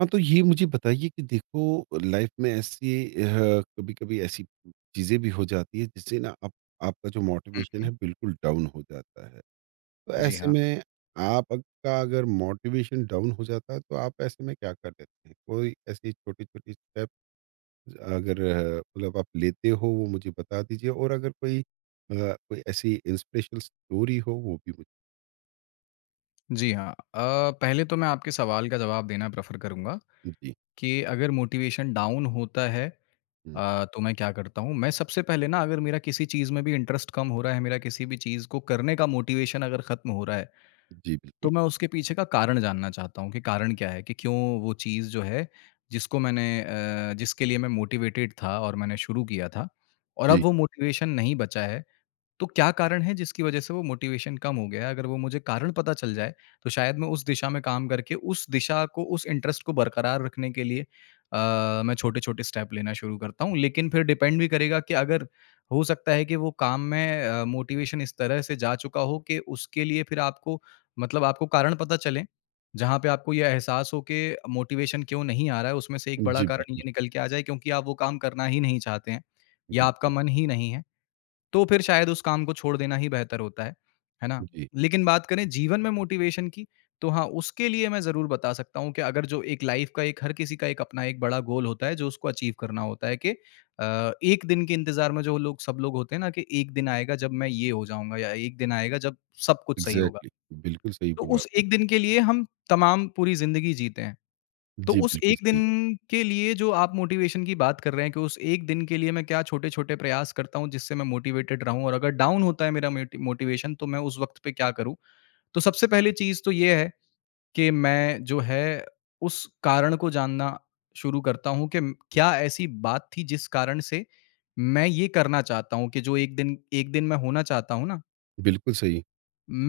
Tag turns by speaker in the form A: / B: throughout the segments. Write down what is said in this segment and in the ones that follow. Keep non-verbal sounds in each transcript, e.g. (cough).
A: हाँ, तो ये मुझे बताइए कि देखो लाइफ में ऐसी कभी-कभी ऐसी चीज़ें भी हो जाती है जिससे ना आप आपका जो मोटिवेशन है बिल्कुल डाउन हो जाता है। तो
B: जी
A: ऐसे
B: हाँ,
A: में आपका अगर मोटिवेशन डाउन हो जाता है तो आप ऐसे में क्या कर लेते हैं? कोई ऐसी छोटी-छोटी स्टेप्स अगर मतलब आप लेते हो वो मुझे बता दीजिए और अगर कोई ऐसी इंस्पिरेशनल स्टोरी हो वो भी मुझे
B: जी हाँ। अ, पहले तो मैं आपके सवाल का जवाब देना प्रेफ़र करूँगा
A: जी।
B: कि अगर मोटिवेशन डाउन होता है
A: हुँ,
B: तो मैं क्या करता हूँ? मैं सबसे पहले ना अगर मेरा किसी चीज़ में भी इंटरेस्ट कम हो रहा है, मेरा किसी भी चीज़ को करने का मोटिवेशन अगर ख़त्म हो रहा है,
A: जी
B: तो
A: बिल्कुल।
B: मैं उसके पीछे का कारण जानना चाहता हूँ कि कारण क्या है? कि क्यों वो चीज़ जो है, जिसको मैंने जिसके लिए मैं मोटिवेटेड था और मैंने शुरू किया था और अब
A: जी,
B: वो मोटिवेशन नहीं बचा है, तो क्या कारण है जिसकी वजह से वो मोटिवेशन कम हो गया है? अगर वो मुझे कारण पता चल जाए, तो शायद मैं उस दिशा में काम करके उस दिशा को, उस इंटरेस्ट को बरकरार रखने के लिए मैं छोटे-छोटे स्टेप लेना शुरू करता हूँ। लेकिन फिर डिपेंड भी करेगा कि अगर हो सकता है कि वो काम में मोटिवेशन इस तरह से जा चुका हो कि उसके लिए फिर आपको, मतलब आपको कारण पता चले, जहाँ पे आपको ये एहसास हो कि मोटिवेशन क्यों नहीं आ रहा है, उसमें से एक बड़ा
A: जी
B: कारण
A: बिल्कुल,
B: ये निकल के आ जाए क्योंकि आप वो काम करना ही नहीं चाहते हैं या आपका
A: बिल्कुल।
B: मन ही नहीं है। तो फिर शायद उस काम को छोड़ देना ही बेहतर होता है ना?
A: जी।
B: लेकिन बात करें जीवन में मोटिवेशन की, तो हाँ, उसके लिए मैं ज़रूर बता सकता हूँ कि अगर जो एक लाइफ़ का, एक हर किसी का एक अपना एक बड़ा गोल होता है, जो उसको अचीव करना होता है कि एक दिन के इंतज़ार में जो लोग, सब लोग होते हैं ना कि एक दिन आएगा जब मैं ये हो जाऊँगा या एक दिन आएगा जब सब कुछ सही होगा।
A: एग्ज़ैक्टली, बिल्कुल सही
B: तो
A: बोला
B: उस
A: आपने।
B: एक दिन के लिए हम तमाम पूरी ज़िंदगी जीते हैं। तो
A: जी,
B: उस
A: बिल्कुल
B: एक
A: सही,
B: दिन के लिए जो आप मोटिवेशन की बात कर रहे हैं कि उस एक दिन के लिए मैं क्या छोटे-छोटे प्रयास करता हूँ जिससे मैं मोटिवेटेड रहूँ, और अगर डाउन होता है मेरा मोटिवेशन, तो मैं उस वक़्त पे क्या करूँ? तो सबसे पहली चीज़ तो ये है कि मैं, जो है, उस कारण को जानना शुरू करता हूँ कि क्या ऐसी बात थी जिस कारण से मैं ये करना चाहता हूँ कि जो एक दिन एक दिन मैं होना चाहता हूँ ना,
A: बिल्कुल सही।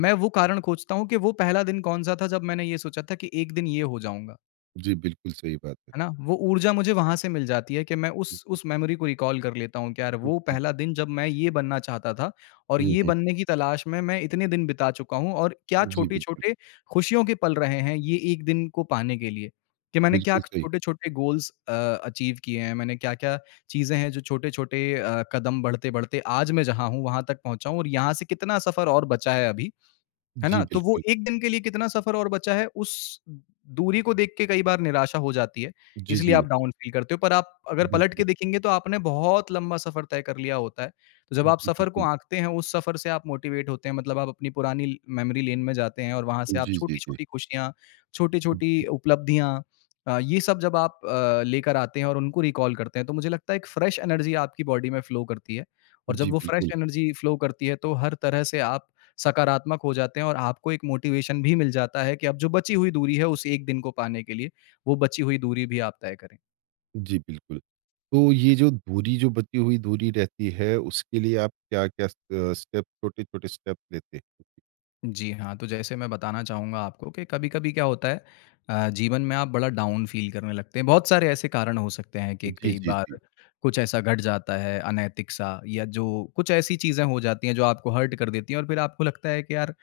B: मैं वो कारण खोजता हूँ कि वो पहला दिन कौन-सा था जब मैंने ये सोचा था कि एक दिन ये हो जाऊँगा।
A: जी, बिल्कुल सही बात है।
B: है ना? वो ऊर्जा मुझे वहाँ से मिल जाती है कि मैं उस
A: जी,
B: उस मेमोरी को रिकॉल कर लेता हूँ कि यार वो
A: जी,
B: पहला दिन जब मैं ये बनना चाहता था और
A: हुँ,
B: ये
A: हुँ।
B: बनने की तलाश में मैं इतने दिन बिता चुका हूँ और क्या
A: जी, बिल्कुल,
B: छोटे-छोटे खुशियों के पल रहे हैं ये एक दिन को पाने के लिए। कि मैंने क्या
A: बिल्कुल सही।
B: छोटे-छोटे गोल्स अचीव किए हैं, मैंने क्या-क्या चीज़ें हैं जो छोटे-छोटे कदम बढ़ते-बढ़ते आज मैं जहाँ हूँ वहाँ तक पहुँचा हूँ और यहाँ से कितना सफ़र और बचा है अभी। है
A: जी,
B: ना? तो वो
A: बिल्कुल।
B: एक दिन के लिए कितना सफ़र और बचा है, उस दूरी को देख के कई बार निराशा हो जाती है,
A: जी,
B: इसलिए
A: जी,
B: आप डाउन फ़ील करते हो। पर आप अगर पलट के
A: बिल्कुल।
B: देखेंगे, तो आपने बहुत लंबा सफ़र तय कर लिया होता है। तो जब आप
A: जी,
B: सफ़र को
A: बिल्कुल।
B: आँकते हैं, उस सफ़र से आप मोटिवेट होते हैं, मतलब आप अपनी पुरानी ल मेमोरी लेन में जाते हैं और वहाँ से आप
A: जी, जी, जी।
B: छोटी-छोटी खुशियाँ, छोटी-छोटी
A: जी,
B: उपलब्धियाँ, ये सब जब आप लेकर आते हैं और उनको रिकॉल करते हैं, तो मुझे लगता है एक फ्रेश एनर्जी आपकी बॉडी में फ़्लो करती है, और जब
A: जी,
B: वो फ्रेश
A: बिल्कुल।
B: एनर्जी फ़्लो करती है, तो हर तरह से आप सकारात्मक हो जाते हैं और आपको एक मोटिवेशन भी मिल जाता है कि अब जो बची हुई दूरी है उस एक दिन को पाने के लिए, वो बची हुई दूरी भी आप तय करें।
A: जी, बिल्कुल। तो ये जो दूरी जो बची हुई दूरी रहती है, उसके लिए आप क्या-क्या स्टेप छोटे-छोटे स्टेप लेते हैं?
B: जी हाँ, तो जैसे मैं बताना चाहूँगा आपको कि कभी-कभी क्या होता है, जीवन में आप बड़ा डाउन फ़ील करने लगते हैं। बहुत सारे ऐसे कारण हो सकते हैं कि
A: जी,
B: कई
A: जी,
B: बार
A: जी।
B: कुछ ऐसा घट जाता है अनैतिक सा, या जो कुछ ऐसी चीज़ें हो जाती हैं जो आपको हर्ट कर देती हैं और फिर आपको लगता है कि यार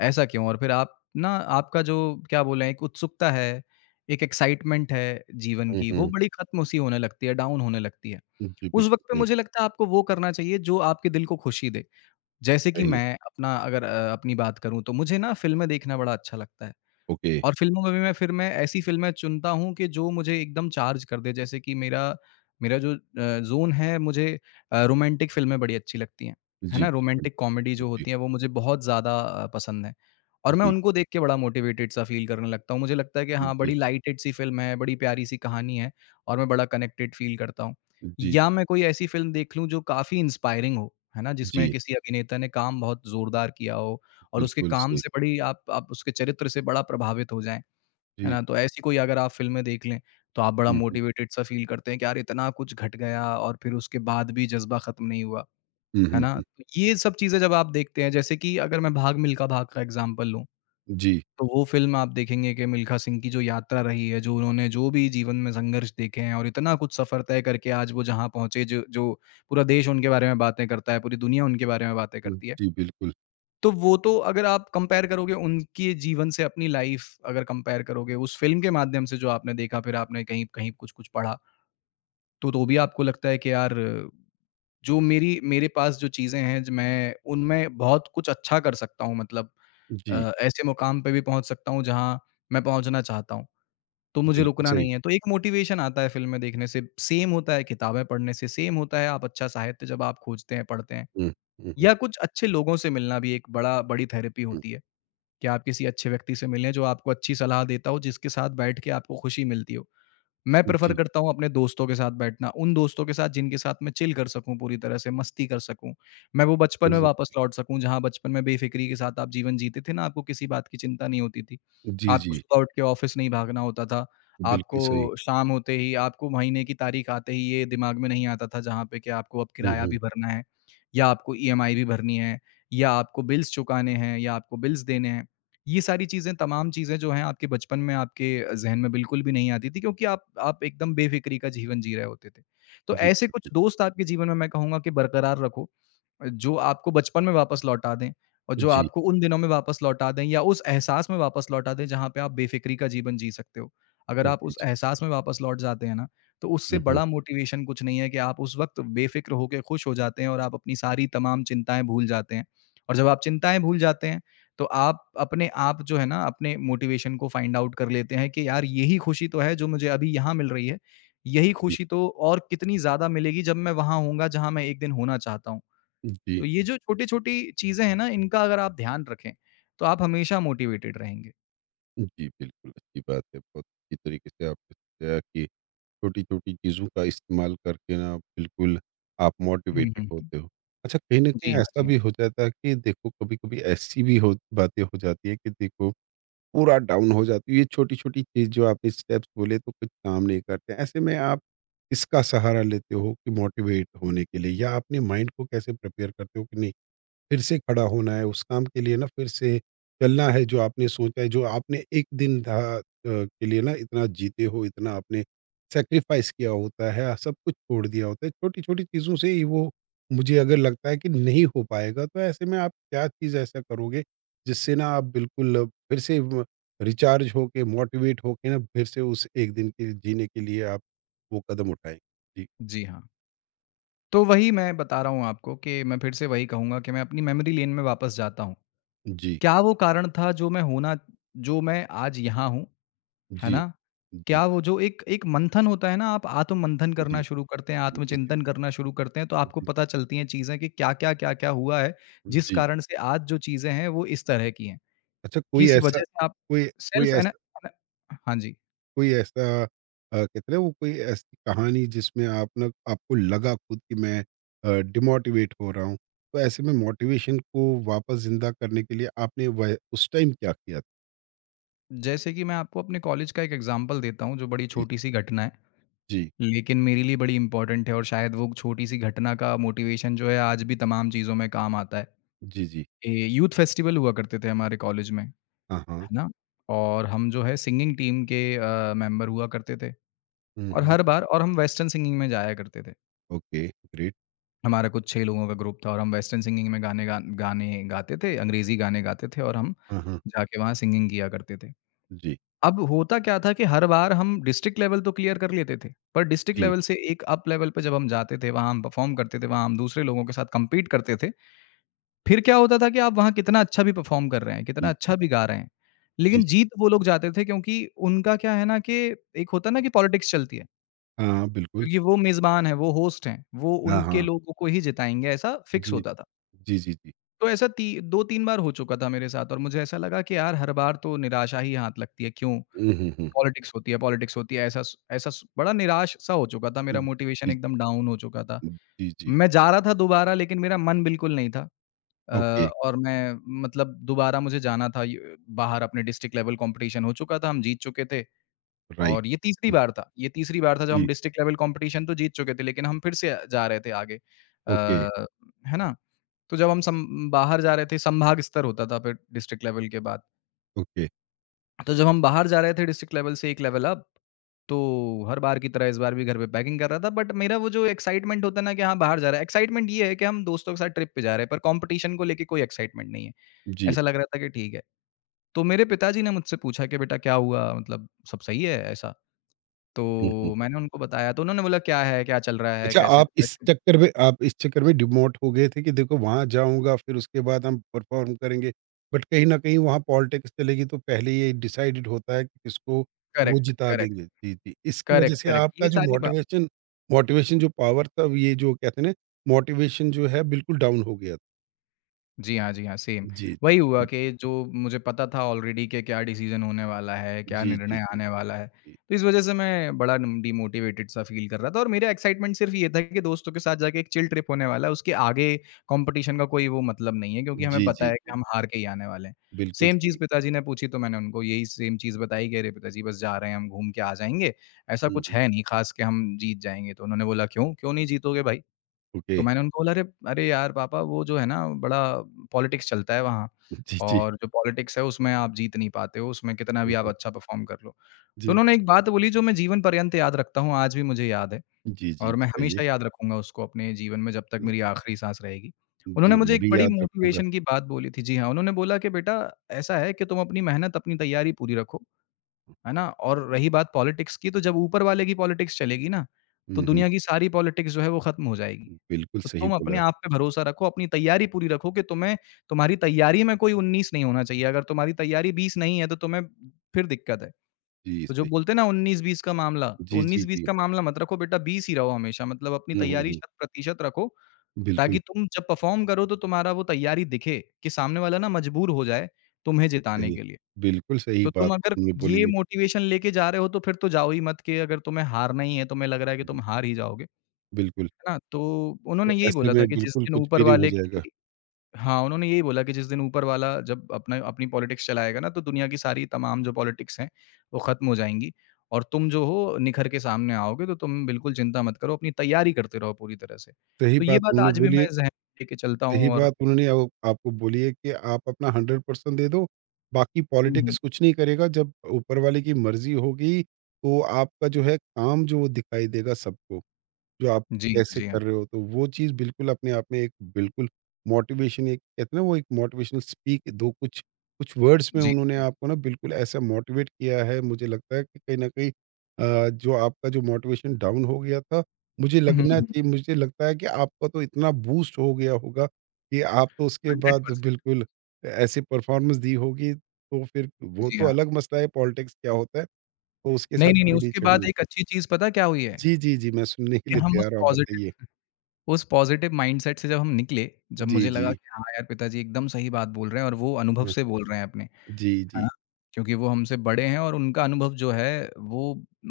B: ऐसा क्यों? और फिर आप ना, आपका जो, क्या बोलें, एक उत्सुकता है, एक एक्साइटमेंट है जीवन
A: हुँ,
B: की, वो
A: हुँ।
B: बड़ी ख़त्म-सी होने लगती है, डाउन होने लगती है।
A: जी,
B: उस
A: बिल्कुल
B: वक़्त पे
A: सही,
B: मुझे लगता है आपको वो करना चाहिए जो आपके दिल को खुशी दे। जैसे कि
A: सही।
B: मैं अपना अगर अपनी बात करूँ, तो मुझे ना फ़िल्में देखना बड़ा अच्छा लगता है।
A: ओके।
B: और फ़िल्मों में भी मैं, फिर मैं ऐसी फ़िल्में चुनता हूँ कि जो मुझे एकदम चार्ज कर दे, जैसे कि मेरा मेरा जो ज़ोन है, मुझे रोमांटिक फ़िल्में बड़ी अच्छी लगती हैं, है
A: जी,
B: ना?
A: बिल्कुल।
B: रोमांटिक कॉमेडी जो
A: जी,
B: होती है वो मुझे बहुत ज़्यादा पसंद है और मैं
A: जी,
B: उनको देख के बड़ा मोटिवेटेड सा फ़ील करने लगता हूँ। मुझे लगता है कि हाँ, बड़ी
A: जी,
B: लाइटेड सी फ़िल्म है, बड़ी प्यारी सी कहानी है और मैं बड़ा कनेक्टेड फ़ील करता हूँ।
A: जी।
B: या मैं कोई ऐसी फ़िल्म देख लूँ जो काफ़ी इंस्पायरिंग हो, है ना? जिसमें
A: जी,
B: किसी अभिनेता ने काम बहुत ज़ोरदार किया हो और उसके
A: बिल्कुल
B: काम
A: सही।
B: से बड़ी आप उसके चरित्र से बड़ा प्रभावित हो जाएँ, है
A: जी।
B: ना? तो ऐसी कोई अगर आप फ़िल्में देख लें, तो आप बड़ा
A: हुँ, हुँ।
B: मोटिवेटेड सा फ़ील करते हैं कि यार इतना कुछ घट गया और फिर उसके बाद भी जज़्बा ख़त्म नहीं हुआ,
A: हुँ,
B: है
A: हुँ,
B: ना?
A: हुँ।
B: तो ये सब चीज़ें जब आप देखते हैं, जैसे कि अगर मैं भाग मिल्खा भाग का एग्ज़ाम्पल लूँ,
A: जी,
B: तो वो फ़िल्म आप देखेंगे कि मिल्खा सिंह की जो यात्रा रही है, जो उन्होंने जो भी जीवन में संघर्ष देखे हैं और इतना कुछ सफ़र तय करके आज वो जहाँ पहुँचे, जो जो पूरा देश उनके बारे में बातें करता है, पूरी दुनिया उनके बारे में बातें
A: हुँ,
B: करती है।
A: जी, बिल्कुल।
B: तो वो तो अगर आप कंपेयर करोगे उनके जीवन से, अपनी लाइफ अगर कंपेयर करोगे उस फ़िल्म के माध्यम से जो आपने देखा, फिर आपने कहीं-कहीं कुछ-कुछ पढ़ा, तो भी आपको लगता है कि यार जो मेरी मेरे पास जो चीज़ें हैं, ज मैं उनमें बहुत कुछ अच्छा कर सकता हूँ, मतलब
A: जी,
B: ऐसे मुकाम पे भी पहुँच सकता हूँ जहाँ मैं पहुँचना चाहता हूँ, तो मुझे
A: बिल्कुल
B: रुकना
A: सही।
B: नहीं है। तो एक मोटिवेशन आता है फ़िल्में देखने से, सेम होता है किताबें पढ़ने से, सेम होता है आप अच्छा साहित्य जब आप खोजते हैं, पढ़ते हैं,
A: हुँ, हुँ, हुँ,
B: या कुछ अच्छे लोगों से मिलना भी एक बड़ा बड़ी थेरेपी
A: हुँ।
B: होती है। कि आप किसी अच्छे व्यक्ति से मिलें जो आपको अच्छी सलाह देता हो, जिसके साथ बैठ के आपको खुशी मिलती हो। मैं प्रेफ़र
A: जी,
B: करता हूँ अपने दोस्तों के साथ बैठना, उन दोस्तों के साथ जिनके साथ मैं चिल कर सकूँ पूरी तरह से, मस्ती कर सकूँ। मैं वो बचपन में
A: ज़
B: वापस लौट सकूँ, जहाँ बचपन में बेफ़िक्री के साथ आप जीवन जीते थे ना, आपको किसी बात की चिंता नहीं होती थी।
A: जी,
B: आपको
A: जी,
B: सुबह उठ के ऑफ़िस नहीं भागना होता था,
A: बिल्कुल सही।
B: आपको शाम होते ही, आपको महीने की तारीख़ आते ही ये दिमाग में नहीं आता था, जहाँ पे कि आपको अब
A: हुँ,
B: किराया
A: हुँ।
B: भी भरना है या आपको ईएमआई भी भरनी है या आपको बिल्स चुकाने हैं या आपको बिल्स देने हैं। ये सारी चीज़ें, तमाम चीज़ें जो हैं, आपके बचपन में आपके ज़हन में बिल्कुल भी नहीं आती थी, क्योंकि आप एकदम बेफ़िक्री का जीवन जी रहे होते थे। तो
A: जी,
B: ऐसे कुछ दोस्त आपके जीवन में, मैं कहूँगा कि बरकरार रखो, जो आपको बचपन में वापस लौटा दें और जो
A: जी,
B: आपको उन दिनों में वापस लौटा दें, या उस एहसास में वापस लौटा दें जहाँ पे आप बेफ़िक्री का जीवन जी सकते हो। अगर
A: जी,
B: आप उस
A: जी।
B: एहसास में वापस लौट जाते हैं ना, तो उससे
A: हुँ, हुँ।
B: बड़ा मोटिवेशन कुछ नहीं है कि आप उस वक़्त बेफ़िक्र होके खुश हो जाते हैं और आप अपनी सारी तमाम चिंताएँ भूल जाते हैं। और जब आप चिंताएँ भूल जाते हैं, तो आप अपने आप, जो है ना, अपने मोटिवेशन को फाइंड आउट कर लेते हैं कि यार यही खुशी तो है जो मुझे अभी यहाँ मिल रही है। यही
A: जी,
B: खुशी तो और कितनी ज़्यादा मिलेगी जब मैं वहाँ होऊँगा जहाँ मैं एक दिन होना चाहता हूँ। तो
A: जी,
B: ये जो छोटी-छोटी चीज़ें हैं ना, इनका अगर आप ध्यान रखें, तो आप हमेशा मोटिवेटेड रहेंगे।
A: जी, बिल्कुल अच्छी बात है। बहुत अच्छी तरीके से आपने बताया कि छोटी-छोटी चीज़ों का इस्तेमाल करके ना बिल्कुल आप
B: हुँ,
A: मोटिवेटेड
B: हुँ, हुँ।
A: होते हो। अच्छा, कहीं न
B: जी
A: कहीं
B: हाँ,
A: ऐसा
B: जी हाँ।
A: भी हो जाता है कि देखो कभी-कभी ऐसी भी हो बातें हो जाती है कि देखो पूरा डाउन हो जाती है। ये छोटी-छोटी चीज़ जो आपने स्टेप्स बोले तो कुछ काम नहीं करते। ऐसे में आप किसका सहारा लेते हो कि मोटिवेट होने के लिए या अपने माइंड को कैसे प्रिपेयर करते हो कि नहीं फिर से खड़ा होना है, उस काम के लिए ना फिर से चलना है जो आपने सोचा है, जो आपने एक दिन था के लिए ना इतना जीते हो, इतना आपने सैक्रिफाइस किया होता है, सब कुछ छोड़ दिया होता है। छोटी-छोटी चीज़ों से ही वो मुझे अगर लगता है कि नहीं हो पाएगा, तो ऐसे में आप क्या चीज़ ऐसा करोगे, जिससे ना आप बिल्कुल फिर से व रिचार्ज होके, मोटिवेट होके ना फिर से उस एक दिन के जीने के लिए आप वो कदम उठाएँ? जी,
B: जी हाँ। तो वही मैं बता रहा हूँ आपको कि मैं फिर से वही कहूँगा कि मैं अपनी मेमोरी लेन में वापस जाता हूँ।
A: जी,
B: क्या वो कारण था, जो मैं आज यहाँ हूँ, है
A: जी।
B: ना?
A: जी, जी,
B: क्या वो जो एक एक मंथन होता है ना, आप आत्म-मंथन करना शुरू करते हैं,
A: जी,
B: आत्मचिंतन करना शुरू करते हैं, तो
A: जी,
B: आपको
A: जी,
B: पता चलती हैं चीज़ें कि क्या-क्या, क्या-क्या हुआ है, जिस
A: जी।
B: कारण से आज जो चीज़ें हैं, वो इस तरह की हैं।
A: अच्छा,
B: किस वजह से आप
A: कोई कोई
B: सेल्फ एना
A: ऐसा
B: एना हाँ जी।
A: कोई ऐसा कहते हैं वो कोई ऐसी कहानी जिसमें आप ना आपको लगा खुद कि मैं डिमोटिवेट हो रहा हूँ। तो ऐसे में मोटिवेशन को वापस ज़िंदा करने के लिए आपने वह उस टाइम क्या किया?
B: जैसे कि मैं आपको अपने कॉलेज का एक एग्ज़ाम्पल देता हूँ जो बड़ी
A: जी, जी।
B: छोटी-सी घटना है,
A: जी,
B: लेकिन मेरे लिए बड़ी इम्पोर्टेंट है और शायद वो छोटी-सी घटना का मोटिवेशन जो है आज भी तमाम चीज़ों में काम आता है।
A: जी, जी।
B: ये यूथ फेस्टिवल हुआ करते थे हमारे कॉलेज में, है
A: हाँ, हाँ।
B: ना? और हम जो है सिंगिंग टीम के मेंबर हुआ करते थे
A: हुँ,
B: और
A: हुँ।
B: हर बार और हम वेस्टर्न सिंगिंग में जाया करते थे।
A: Okay, great.
B: हमारा कुछ 6 लोगों का ग्रुप था और हम वेस्टर्न सिंगिंग में गाने गाते थे, अंग्रेज़ी गाने गाते थे और हम
A: हाँ, हाँ।
B: जाके वहाँ सिंगिंग किया करते थे।
A: जी,
B: अब होता क्या था कि हर बार हम डिस्ट्रिक्ट लेवल तो क्लियर कर लेते थे, पर डिस्ट्रिक्ट
A: जी,
B: लेवल से एक अप लेवल पे जब हम जाते थे, वहाँ हम परफ़ॉर्म करते थे, वहाँ हम दूसरे लोगों के साथ कम्पीट करते थे। फिर क्या होता था कि आप वहाँ कितना अच्छा भी परफ़ॉर्म कर रहे हैं, कितना
A: जी, जी,
B: अच्छा भी गा रहे हैं,
A: जी,
B: लेकिन
A: सही।
B: जीत वो लोग जाते थे क्योंकि उनका क्या है ना कि एक होता है ना कि पॉलिटिक्स चलती है,
A: हाँ, हाँ, बिल्कुल।
B: क्योंकि वो मेज़बान हैं, वो होस्ट हैं, वो
A: हाँ,
B: उनके
A: हाँ।
B: लोगों को ही जिताएँगे, ऐसा फिक्स
A: जी,
B: होता था।
A: जी, जी, जी।
B: तो ऐसा ती 2-3 बार हो चुका था मेरे साथ और मुझे ऐसा लगा कि यार हर बार तो निराशा ही हाथ लगती है, क्यों?
A: हुँ, हुँ, हुँ, हुँ।
B: पॉलिटिक्स होती है, ऐसा स बड़ा निराश सा हो चुका था,
A: हुँ,
B: मेरा मोटिवेशन
A: जी, जी,
B: एकदम डाउन हो चुका था।
A: हुँ, जी, जी।
B: मैं जा रहा था दोबारा लेकिन मेरा मन बिल्कुल नहीं था। अ,
A: ओके,
B: और मैं मतलब दोबारा मुझे जाना था य बाहर। अपने डिस्ट्रिक्ट लेवल कॉम्पिटिशन हो चुका था, हम जीत चुके थे
A: राइट।
B: और ये तीसरी
A: हुँ,
B: बार था ये तीसरी बार था जब हम
A: जी।
B: डिस्ट्रिक्ट लेवल कॉम्पिटिशन तो जीत चुके थे, लेकिन हम फिर से जा रहे थे आगे।
A: ओके,
B: है ना? तो जब हम सम बाहर जा रहे थे संभाग स्तर होता था फिर डिस्ट्रिक्ट लेवल के बाद।
A: ओके।
B: तो जब हम बाहर जा रहे थे डिस्ट्रिक्ट लेवल से 1 लेवल अप, तो हर बार की तरह इस बार भी घर पे पैकिंग कर रहा था, बट मेरा वो जो एक्साइटमेंट होता है ना कि हाँ बाहर जा रहा है, एक्साइटमेंट ये है कि हम दोस्तों के साथ ट्रिप पे जा रहे हैं, पर कंपटीशन को लेके कोई एक्साइटमेंट नहीं है।
A: जी।
B: ऐसा लग रहा था कि ठीक है। तो मेरे पिताजी ने मुझसे पूछा कि बेटा क्या हुआ, मतलब सब सही है ऐसा। तो
A: हुँ, हुँ।
B: मैंने उनको बताया, तो उन्होंने बोला क्या है, क्या चल रहा है,
A: अच्छा
B: कैसे?
A: आप इस चक्कर में डिमोट हो गए थे कि देखो वहाँ जाऊँगा फिर उसके बाद हम परफ़ॉर्म करेंगे। बट कहीं न कहीं वहाँ पॉलिटिक्स चलेगी तो पहले ये डिसाइडेड होता है कि किसको वो
B: करेक्ट,
A: जिता
B: करेक्ट,
A: देंगे। जी, जी। इसकी वजह
B: करेक्ट,
A: से
B: करेक्ट, ये
A: आपका जो
B: सारी
A: मोटिवेशन मोटिवेशन जो पावर था ये जो कहते हैं ना मोटिवेशन जो है बिल्कुल डाउन हो गया। था।
B: जी हाँ, जी हाँ, सेम।
A: जी।
B: वही हुआ कि जो मुझे पता था ऑलरेडी कि क्या डिसीज़न होने वाला है, क्या
A: जी, जी,
B: निर्णय
A: जी,
B: आने वाला है।
A: जी।
B: तो इस वजह से मैं बड़ा डम डिमोटिवेटेड सा फ़ील कर रहा था और मेरा एक्साइटमेंट सिर्फ़ ये था कि दोस्तों के साथ जाके एक चिल ट्रिप होने वाला है, उसके आगे कॉम्पिटिशन का कोई वो मतलब नहीं है क्योंकि हमें
A: जी,
B: पता
A: जी,
B: है कि
A: जी।
B: हम हार के ही आने वाले हैं।
A: बिल्कुल
B: सेम चीज़
A: सही।
B: पिताजी ने पूछी तो मैंने उनको यही सेम चीज़ बताई कि अरे पिताजी, बस जा रहे हैं, हम घूम के आ जाएँगे, ऐसा
A: हुँ,
B: कुछ
A: हुँ।
B: है नहीं ख़ास कि हम जीत जाएँगे। तो उन्होंने बोला क्यों? क्यों नहीं जीतोगे भाई?
A: ओके।
B: तो मैंने उनको बोला, "अरे अरे यार पापा, वो जो है ना बड़ा पॉलिटिक्स चलता है वहाँ,
A: (laughs) जी, जी।
B: और जो पॉलिटिक्स है उसमें आप जीत नहीं पाते हो, उसमें कितना भी
A: हुँ,
B: आप
A: हुँ।
B: अच्छा परफ़ॉर्म कर लो।" तो
A: जी।
B: उन्होंने एक बात बोली जो मैं जीवन पर्यंत याद रखता हूँ, आज भी मुझे याद है
A: जी, जी
B: और मैं
A: बताइए।
B: हमेशा याद रखूँगा उसको अपने जीवन में जब तक
A: अ,
B: मेरी आखिरी साँस रहेगी। उन्होंने
A: जी,
B: मुझे
A: मैं
B: एक
A: भी
B: बड़ी
A: याद रखूँगा।
B: मोटिवेशन की बात बोली थी। जी हाँ, उन्होंने बोला कि बेटा, ऐसा है कि तुम अपनी मेहनत, अपनी तैयारी पूरी रखो, है ना? और रही बात पॉलिटिक्स की, तो जब ऊपर वाले की पॉलिटिक्स चलेगी ना, तो
A: हुँ, हुँ,
B: दुनिया की सारी पॉलिटिक्स जो है वो खत्म हो जाएगी।
A: हुँ, बिल्कुल
B: तो
A: सही
B: तुम अपने
A: बोला।
B: आप पे भरोसा रखो, अपनी तैयारी पूरी रखो कि तुम्हें तुम्हारी तैयारी में कोई 19 नहीं होना चाहिए। अगर तुम्हारी तैयारी 20 नहीं है, तो तुम्हें फिर दिक्कत है।
A: जी,
B: तो जो
A: सही
B: बोलते हैं ना
A: बात।
B: 19-20 का मामला, तो
A: जी, जी,
B: 19-20
A: जी।
B: का मामला मत रखो बेटा, 20 ही रहो हमेशा। मतलब अपनी
A: हुँ, हुँ,
B: तैयारी
A: हुँ।
B: शत-प्रतिशत रखो,
A: बिल्कुल
B: ताकि तुम जब परफ़ॉर्म करो, तो तुम्हारा वो तैयारी दिखे कि सामने वाला ना मजबूर हो जाए तुम्हें जिताने
A: सही,
B: के लिए।
A: बिल्कुल सही
B: तो तुम
A: बात
B: अगर
A: तुमने बोली
B: ये
A: है।
B: मोटिवेशन लेके जा रहे हो, तो फिर तो जाओ ही मत, कि अगर तुम्हें हारना ही है, तो तुम्हें लग रहा है कि
A: हुँ,
B: तुम हार ही जाओगे,
A: बिल्कुल,
B: है ना? तो
A: तो
B: उन्होंने यही
A: ऐसे
B: बोला था
A: में
B: कि जिस
A: बिल्कुल
B: दिन
A: कुछ
B: ऊपर
A: भी नहीं हो
B: वाले
A: जाएगा।
B: की, हाँ, उन्होंने यही बोला कि जिस दिन ऊपर वाला जब अपना अपनी पॉलिटिक्स चलाएगा ना, तो दुनिया की सारी तमाम जो पॉलिटिक्स हैं, वो ख़त्म हो जाएँगी और तुम जो हो निखर के सामने आओगे, तो तुम बिल्कुल चिंता मत करो, अपनी तैयारी करते रहो पूरी तरह से।
A: सही
B: तो ये
A: बात
B: बात
A: उन्होंने
B: आज भी
A: बोली है
B: मैं ज़हन में लेके चलता
A: सही
B: हूँ। और
A: बात उन्होंने आओ आपको बोली है कि आप अपना 100% दे दो, बाकी
B: हुँ, हुँ।
A: पॉलिटिक्स कुछ नहीं करेगा, जब ऊपर वाले की मर्ज़ी होगी, तो आपका जो है काम जो वो दिखाई देगा सबको। जो आप
B: जी हाँ,
A: कैसे
B: जी हाँ।
A: कर रहे हो, तो वो चीज़ बिल्कुल अपने आप में एक बिल्कुल मोटिवेशन एक कहते हैं ना वो एक मोटिवेशनल स्पीक दो कुछ कुछ वर्ड्स में
B: जी,
A: उन्होंने
B: जी।
A: आपको ना बिल्कुल ऐसा मोटिवेट किया है, मुझे लगता है कि कहीं न कहीं जो आपका जो मोटिवेशन डाउन हो गया था, मुझे
B: हुँ,
A: लगना
B: हुँ।
A: चाहिए मुझे लगता है कि आपका तो इतना बूस्ट हो गया होगा कि आप तो उसके बाद
B: 100%।
A: बिल्कुल ऐसी परफ़ॉर्मेंस दी होगी, तो फिर वो
B: जी
A: तो
B: हाँ।
A: अलग मसला है पॉलिटिक्स क्या होता है, तो उसके
B: नहीं,
A: साथ
B: नहीं, नहीं,
A: अभी नहीं
B: उसके बाद
A: छेड़ेंगे।
B: एक अच्छी चीज़ पता क्या हुई है?
A: जी, जी, जी, मैं सुनने के
B: कि
A: लिए
B: हम
A: तैयार हूँ, आप बताइए।
B: उस पॉज़िटिव माइंडसेट से जब हम निकले, जब
A: जी,
B: मुझे
A: जी।
B: लगा कि हाँ यार, पिताजी एकदम सही बात बोल रहे हैं और वो अनुभव
A: हाँ।
B: से बोल रहे हैं अपने।
A: जी,
B: है
A: जी,
B: ना? क्योंकि वो हमसे बड़े हैं और उनका अनुभव जो है वो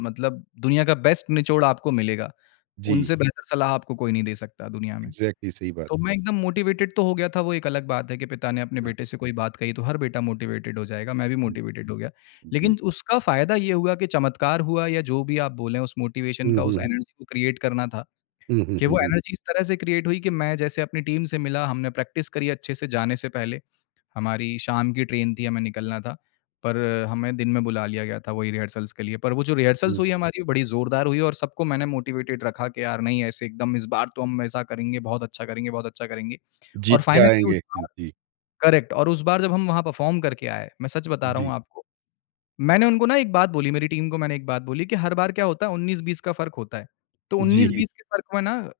B: मतलब दुनिया का बेस्ट निचोड़ आपको मिलेगा।
A: जी।
B: उनसे बेहतर सलाह आपको कोई नहीं दे सकता दुनिया में।
A: एग्ज़ैक्टली सही बात।
B: तो मैं एकदम मोटिवेटेड तो हो गया था, वो एक अलग बात है कि पिता ने अपने
A: हाँ।
B: बेटे से कोई बात कही तो हर बेटा मोटिवेटेड हो जाएगा, मैं भी मोटिवेटेड हो गया।
A: हुँ, जी।
B: लेकिन उसका फ़ायदा ये हुआ कि चमत्कार हुआ या जो भी आप बोलें, उस मोटिवेशन
A: हुँ,
B: का उस
A: हुँ,
B: एनर्जी को क्रिएट करना था,
A: हुँ, हुँ,
B: कि
A: हुँ,
B: वो
A: हुँ,
B: एनर्जी इस तरह से क्रिएट हुई कि मैं जैसे अपनी टीम से मिला, हमने प्रैक्टिस करी अच्छे से जाने से पहले। हमारी शाम की ट्रेन थी, हमें निकलना था, पर हमें दिन में बुला लिया गया था वही रिहर्सल्स के लिए। पर वो जो रिहर्सल्स
A: हुँ।
B: हुई हमारी बड़ी ज़ोरदार हुई और सबको मैंने मोटिवेटेड रखा कि यार नहीं, ऐसे एकदम इस बार तो हम ऐसा करेंगे, बहुत अच्छा करेंगे, बहुत अच्छा करेंगे। और
A: जीत के
B: फाइनली उस
A: आएँगे।
B: बार,
A: जी,
B: करेक्ट, और उस बार जब हम वहाँ परफॉर्म करके आए, मैं सच बता रहा हूँ
A: जी,
B: आपको, मैंने उनको ना एक बात बोली, मेरी टीम को मैंने एक बात बोली कि हर बार क्या होता है 19-20 का फ़र्क होता है। तो
A: जी,
B: 19-20 के फ़र्क में ना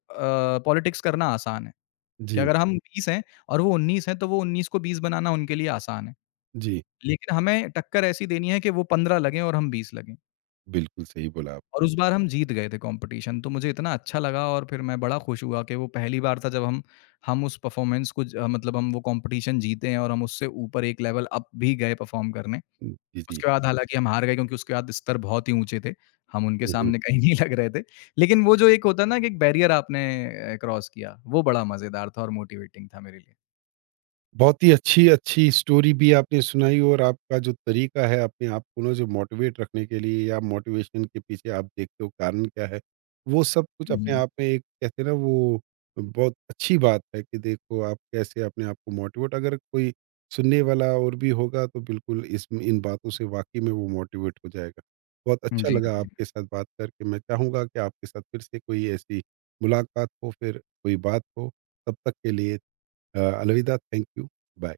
B: पॉलिटिक्स करना आसान है, कि
A: जी,
B: अगर हम 20 हैं और वो 19 हैं तो वो 19 को 20 बनाना उनके लिए आसान है।
A: जी।
B: लेकिन हमें टक्कर ऐसी देनी है कि वो 15 लगें और हम 20 लगें
A: बिल्कुल सही बोला
B: और
A: आपने।
B: उस बार हम जीत गए थे कॉम्पिटिशन, तो मुझे इतना अच्छा लगा और फिर मैं बड़ा खुश हुआ कि वो पहली बार था जब हम उस परफॉर्मेंस को ज मतलब हम वो कॉम्पिटिशन जीते हैं और हम उससे ऊपर एक लेवल अप भी गए परफॉर्म करने।
A: हुँ, जी, जी।
B: उसके बाद हालाँकि हम हार गए क्योंकि उसके बाद स्तर बहुत ही ऊँचे थे, हम उनके
A: हुँ, हुँ।
B: सामने कहीं (laughs) नहीं लग रहे थे। लेकिन वो
A: जी,
B: जो
A: जी।
B: एक होता है ना कि एक बैरियर आपने क्रॉस किया, वो बड़ा मज़ेदार था और मोटिवेटिंग था मेरे लिए।
A: बहुत ही अच्छी-अच्छी स्टोरी भी आपने सुनाई और आपका जो तरीका है अपने आप को ना जो मोटिवेट रखने के लिए या मोटिवेशन के पीछे आप देखते हो कारण क्या है, वो सब कुछ
B: हुँ,
A: अपने
B: हुँ।
A: आप में एक कहते हैं ना वो बहुत अच्छी बात है कि देखो आप कैसे अपने आप को मोटिवेट अगर कोई सुनने वाला और भी होगा तो बिल्कुल इस इन बातों से वाक़ई में वो मोटिवेट हो जाएगा। बहुत अच्छा
B: जी।
A: लगा आपके साथ बात करके, मैं चाहूँगा कि आपके साथ फिर से कोई ऐसी मुलाकात हो, फिर कोई बात हो। तब तक के लिए Alvida, thank you. Bye.